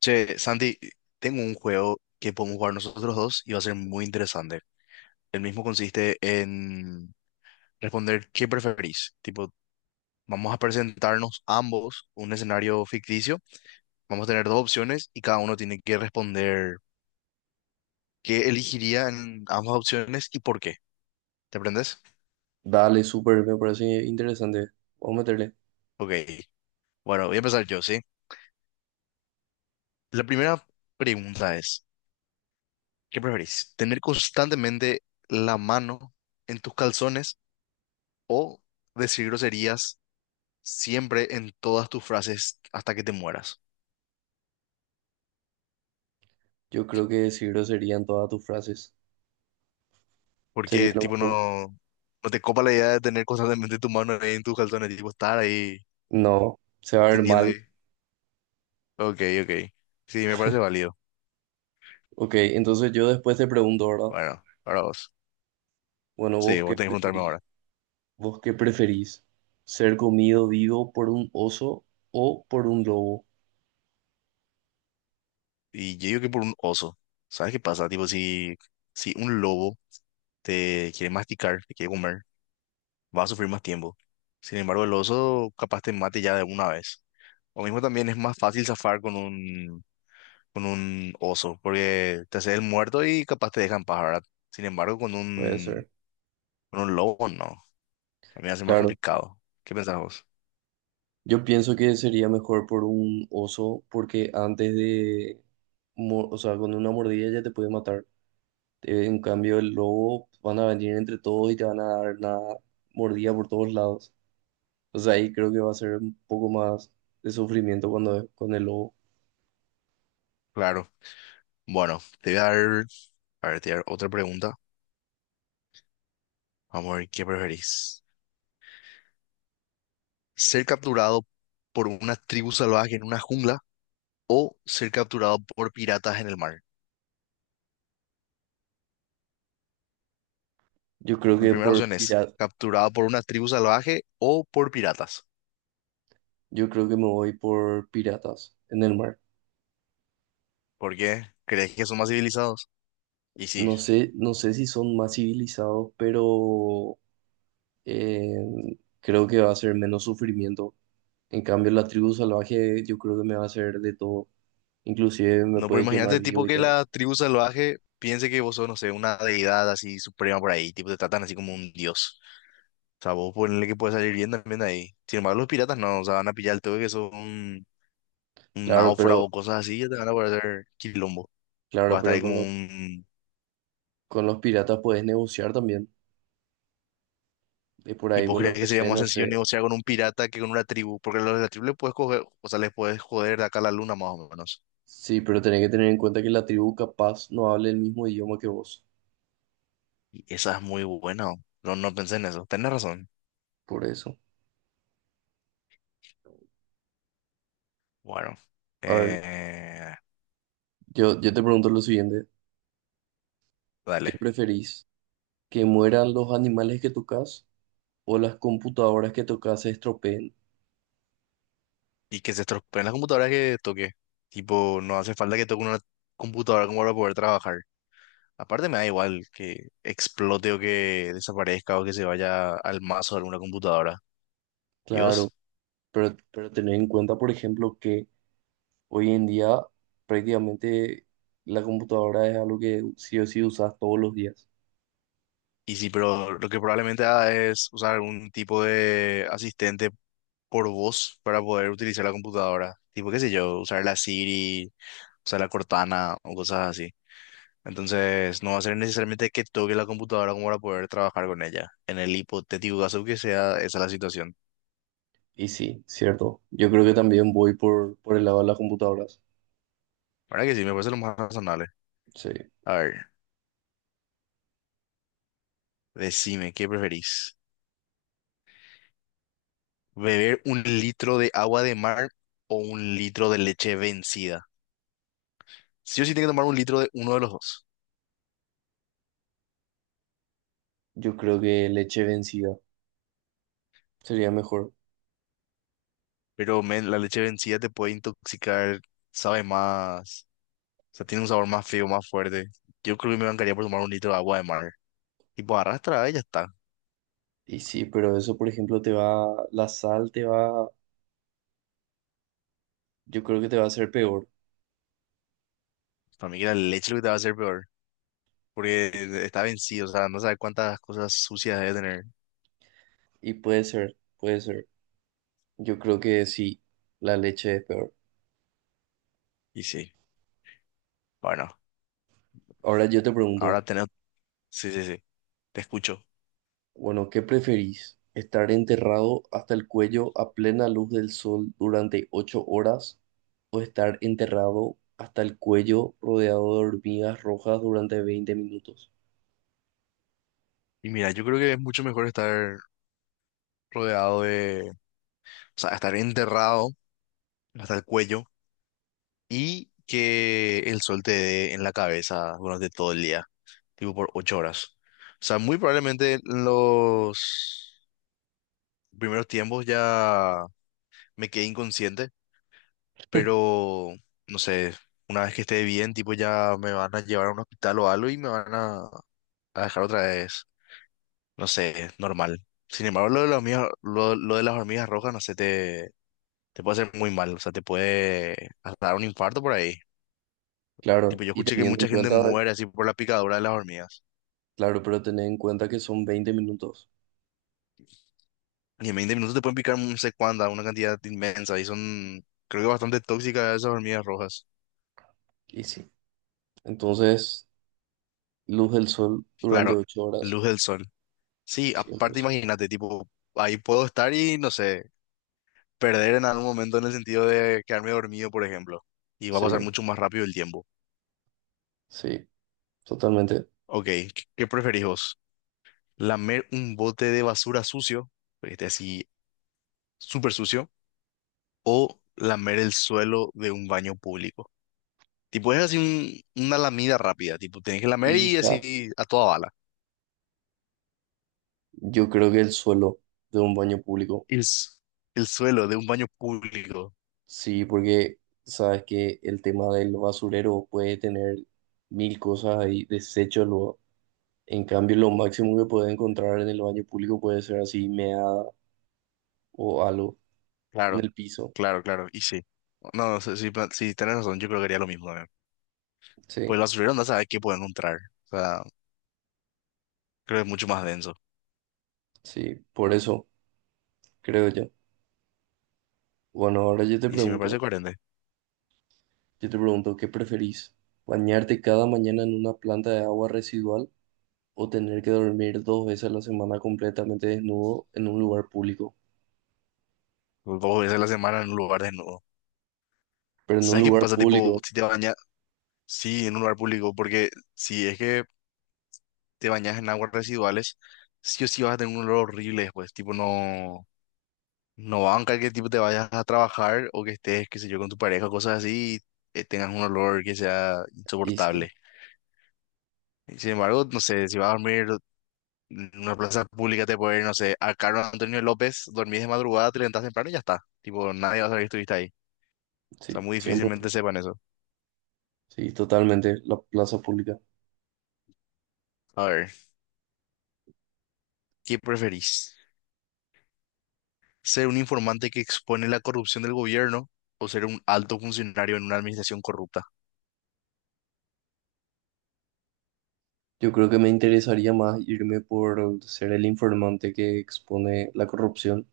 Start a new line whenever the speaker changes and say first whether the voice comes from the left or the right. left: Che, Santi, tengo un juego que podemos jugar nosotros dos y va a ser muy interesante. El mismo consiste en responder qué preferís. Tipo, vamos a presentarnos ambos un escenario ficticio. Vamos a tener dos opciones y cada uno tiene que responder qué elegiría en ambas opciones y por qué. ¿Te aprendes?
right: Dale, súper, me parece interesante. Vamos a meterle.
left: Ok. Bueno, voy a empezar yo, ¿sí? La primera pregunta es, ¿qué preferís? ¿Tener constantemente la mano en tus calzones o decir groserías siempre en todas tus frases hasta que te mueras?
right: Yo creo que decir grosería en todas tus frases sería
left: Porque,
right: lo
left: tipo,
right: mejor.
left: no, no te copa la idea de tener constantemente tu mano ahí en tus calzones, tipo, estar ahí
right: No, se va a ver
left: teniendo
right: mal.
left: ahí. Ok, ok. Sí, me parece válido.
right: Ok, entonces yo después te pregunto, ¿verdad?
left: Bueno, ahora vos.
right: Bueno,
left: Sí,
right: ¿vos
left: vos
right: qué
left: tenés que preguntarme
right: preferís?
left: ahora.
right: ¿Vos qué preferís? ¿Ser comido vivo por un oso o por un lobo?
left: Y yo digo que por un oso. ¿Sabes qué pasa? Tipo, si un lobo te quiere masticar, te quiere comer, va a sufrir más tiempo. Sin embargo, el oso capaz te mate ya de una vez. O mismo también es más fácil zafar con un oso, porque te haces el muerto y capaz te dejan paz, ¿verdad? Sin embargo,
right: Puede ser,
left: con un lobo, no. A mí me hace más
right: claro.
left: complicado. ¿Qué pensás vos?
right: Yo pienso que sería mejor por un oso porque o sea, con una mordida ya te puede matar. En cambio, el lobo van a venir entre todos y te van a dar una mordida por todos lados. O sea, ahí creo que va a ser un poco más de sufrimiento cuando con el lobo.
left: Claro. Bueno, te voy a dar, a ver, te voy a dar otra pregunta. Vamos a ver qué preferís. ¿Ser capturado por una tribu salvaje en una jungla o ser capturado por piratas en el mar?
right: Yo creo
left: La
right: que
left: primera
right: por
left: opción es
right: pirata,
left: capturado por una tribu salvaje o por piratas.
right: yo creo que me voy por piratas en el mar.
left: ¿Por qué? ¿Crees que son más civilizados? Y sí.
right: No sé, no sé si son más civilizados, pero eh, creo que va a ser menos sufrimiento. En cambio, la tribu salvaje yo creo que me va a hacer de todo. Inclusive me
left: No, pero
right: puede quemar
left: imagínate,
right: vivo
left: tipo,
right: y
left: que
right: todo.
left: la tribu salvaje piense que vos sos, no sé, una deidad así suprema por ahí, tipo, te tratan así como un dios. O sea, vos ponele que puedes salir bien también de ahí. Sin embargo, los piratas no, o sea, van a pillar todo que son un
right: Claro,
left: náufrago
right: pero,
left: o cosas así, ya te van a poder hacer quilombo. Va a
right: claro,
left: estar
right: pero
left: ahí como un...
right: con los piratas puedes negociar también. Y por
left: ¿Y
right: ahí
left: vos
right: vos le
left: crees que sería
right: ofrecés,
left: más
right: no
left: sencillo
right: sé.
left: negociar con un pirata que con una tribu? Porque los de la tribu les puedes coger, o sea, les puedes joder de acá a la luna más o menos.
right: Sí, pero tenés que tener en cuenta que la tribu capaz no hable el mismo idioma que vos.
left: Y esa es muy buena. No, no pensé en eso. Tenés razón.
right: Por eso.
left: Bueno.
right: A ver,
left: Eh,
right: yo te pregunto lo siguiente. ¿Qué
left: dale.
right: preferís? ¿Que mueran los animales que tocas o las computadoras que tocas se estropeen?
left: Y que se estropeen las computadoras que toque. Tipo, no hace falta que toque una computadora como para poder trabajar. Aparte me da igual que explote o que desaparezca o que se vaya al mazo de alguna computadora. ¿Y
right: Claro,
left: vos?
right: pero tener en cuenta, por ejemplo, que hoy en día prácticamente la computadora es algo que sí o sí usas todos los días.
left: Y sí, pero lo que probablemente haga es usar algún tipo de asistente por voz para poder utilizar la computadora. Tipo, qué sé yo, usar la Siri, usar la Cortana o cosas así. Entonces, no va a ser necesariamente que toque la computadora como para poder trabajar con ella, en el hipotético caso que sea esa la situación.
right: Y sí, cierto. Yo creo que también voy por el lado de las computadoras.
left: Ahora que sí, me parece lo más razonable.
right: Sí,
left: A ver, decime, ¿qué preferís? ¿Beber un litro de agua de mar o un litro de leche vencida? Sí o sí, tengo que tomar un litro de uno de los dos.
right: yo creo que leche vencida sería mejor.
left: Pero, men, la leche vencida te puede intoxicar, sabe más, o sea, tiene un sabor más feo, más fuerte. Yo creo que me bancaría por tomar un litro de agua de mar. Y pues arrastra, y ya está.
right: Y sí, pero eso, por ejemplo, la sal te va, yo creo que te va a hacer peor.
left: Para mí que la leche es lo que te va a hacer peor, porque
right: Y,
left: está vencido, o sea, no sabe cuántas cosas sucias debe tener.
right: y puede ser, puede ser. Yo creo que sí, la leche es peor.
left: Y sí, bueno,
right: Ahora yo te pregunto,
left: ahora tenemos, sí, sí, sí, te escucho.
right: bueno, ¿qué preferís? ¿Estar enterrado hasta el cuello a plena luz del sol durante 8 horas o estar enterrado hasta el cuello rodeado de hormigas rojas durante 20 minutos?
left: Y mira, yo creo que es mucho mejor estar rodeado de, o sea, estar enterrado hasta el cuello y que el sol te dé en la cabeza durante todo el día, tipo por 8 horas. O sea, muy probablemente en los primeros tiempos ya me quedé inconsciente, pero no sé, una vez que esté bien, tipo ya me van a llevar a un hospital o algo y a dejar otra vez, no sé, normal. Sin embargo, lo de las hormigas, lo de las hormigas rojas, no sé, te puede hacer muy mal, o sea, te puede hasta dar un infarto por ahí.
right: Claro,
left: Tipo, yo
right: y
left: escuché que
right: teniendo en
left: mucha gente
right: cuenta.
left: muere así por la picadura de las hormigas.
right: Claro, pero tened en cuenta que son 20 minutos.
left: Y en 20 minutos te pueden picar no sé cuánta, una cantidad inmensa, y son, creo que bastante tóxicas esas hormigas rojas.
right: Y sí. Entonces, luz del sol durante
left: Claro,
right: 8 horas,
left: luz del sol. Sí, aparte
right: 100%.
left: imagínate, tipo, ahí puedo estar y no sé, perder en algún momento en el sentido de quedarme dormido, por ejemplo, y va a pasar
right: Sí,
left: mucho más rápido el tiempo.
right: sí, totalmente.
left: Ok, qué preferís vos? ¿Lamer un bote de basura sucio, porque esté así súper sucio, o lamer el suelo de un baño público? Tipo, es así una lamida rápida, tipo, tenés que lamer y
right: Hija,
left: así a toda bala.
right: yo creo que el suelo de un baño público.
left: El, s- el suelo de un baño público,
right: Sí, porque sabes que el tema del basurero puede tener mil cosas ahí, desechos luego. En cambio, lo máximo que puede encontrar en el baño público puede ser así, meada o algo en
left: claro,
right: el piso.
left: claro, claro, y sí. No, sí, sí, sí, tenés razón, yo creo que haría lo mismo también. Pues
right: Sí,
left: el basurero no sabe qué puede encontrar, o sea, creo que es mucho más denso.
right: sí, por eso creo yo. Bueno, ahora yo te
left: Y sí, me parece
right: pregunto.
left: coherente.
right: Yo te pregunto, ¿qué preferís? ¿Bañarte cada mañana en una planta de agua residual o tener que dormir 2 veces a la semana completamente desnudo en un lugar público?
left: Dos veces a la semana en un lugar desnudo.
right: Pero en un
left: ¿Sabes qué
right: lugar
left: pasa? Tipo,
right: público,
left: si te bañas, sí, en un lugar público, porque si es que te bañas en aguas residuales, sí o sí vas a tener un olor horrible después. Tipo, no, no banca que tipo te vayas a trabajar o que estés, qué sé yo, con tu pareja, cosas así, y tengas un olor que sea
right: y
left: insoportable.
right: sí,
left: Y sin embargo, no sé, si vas a dormir en una plaza pública, te puede ir, no sé, a Carlos Antonio López, dormís de madrugada, te levantás temprano y ya está. Tipo, nadie va a saber que estuviste ahí. O sea,
right: sí,
left: muy difícilmente
right: 100%,
left: sepan eso.
right: sí, totalmente, la plaza pública.
left: A ver, ¿qué preferís? ¿Ser un informante que expone la corrupción del gobierno o ser un alto funcionario en una administración corrupta?
right: Yo creo que me interesaría más irme por ser el informante que expone la corrupción.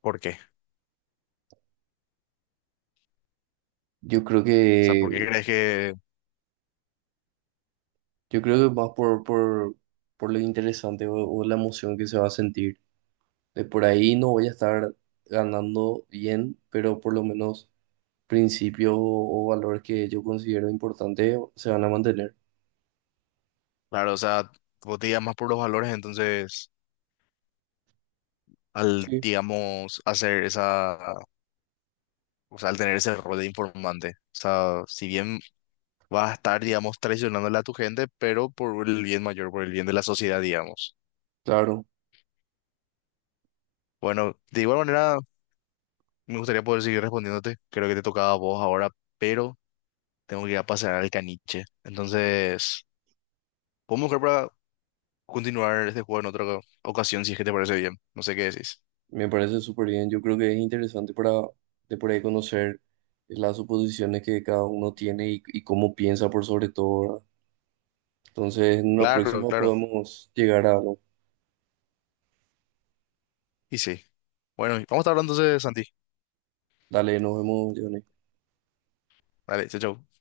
left: ¿Por qué? O
right: Yo creo
left: sea, ¿por qué
right: que,
left: crees que,
right: yo creo que más por lo interesante o la emoción que se va a sentir de por ahí no voy a estar ganando bien, pero por lo menos principios o valores que yo considero importantes se van a mantener.
left: claro, o sea, vos te guías más por los valores, entonces, al,
right: Sí.
left: digamos, hacer esa, o sea, al tener ese rol de informante, o sea, si bien vas a estar, digamos, traicionándole a tu gente, pero por el bien mayor, por el bien de la sociedad, digamos.
right: Claro,
left: Bueno, de igual manera, me gustaría poder seguir respondiéndote, creo que te tocaba a vos ahora, pero... Tengo que ir a pasear al caniche. Entonces, podemos buscar para continuar este juego en otra ocasión, si es que te parece bien. No sé qué decís.
right: me parece súper bien. Yo creo que es interesante para de por ahí conocer las suposiciones que cada uno tiene y cómo piensa por sobre todo, ¿verdad? Entonces, en una
left: Claro,
right: próxima
left: claro.
right: podemos llegar a algo.
left: Y sí. Bueno, y vamos a estar hablando entonces, Santi.
right: Dale, nos vemos, Johnny.
left: Vale, chao, chao.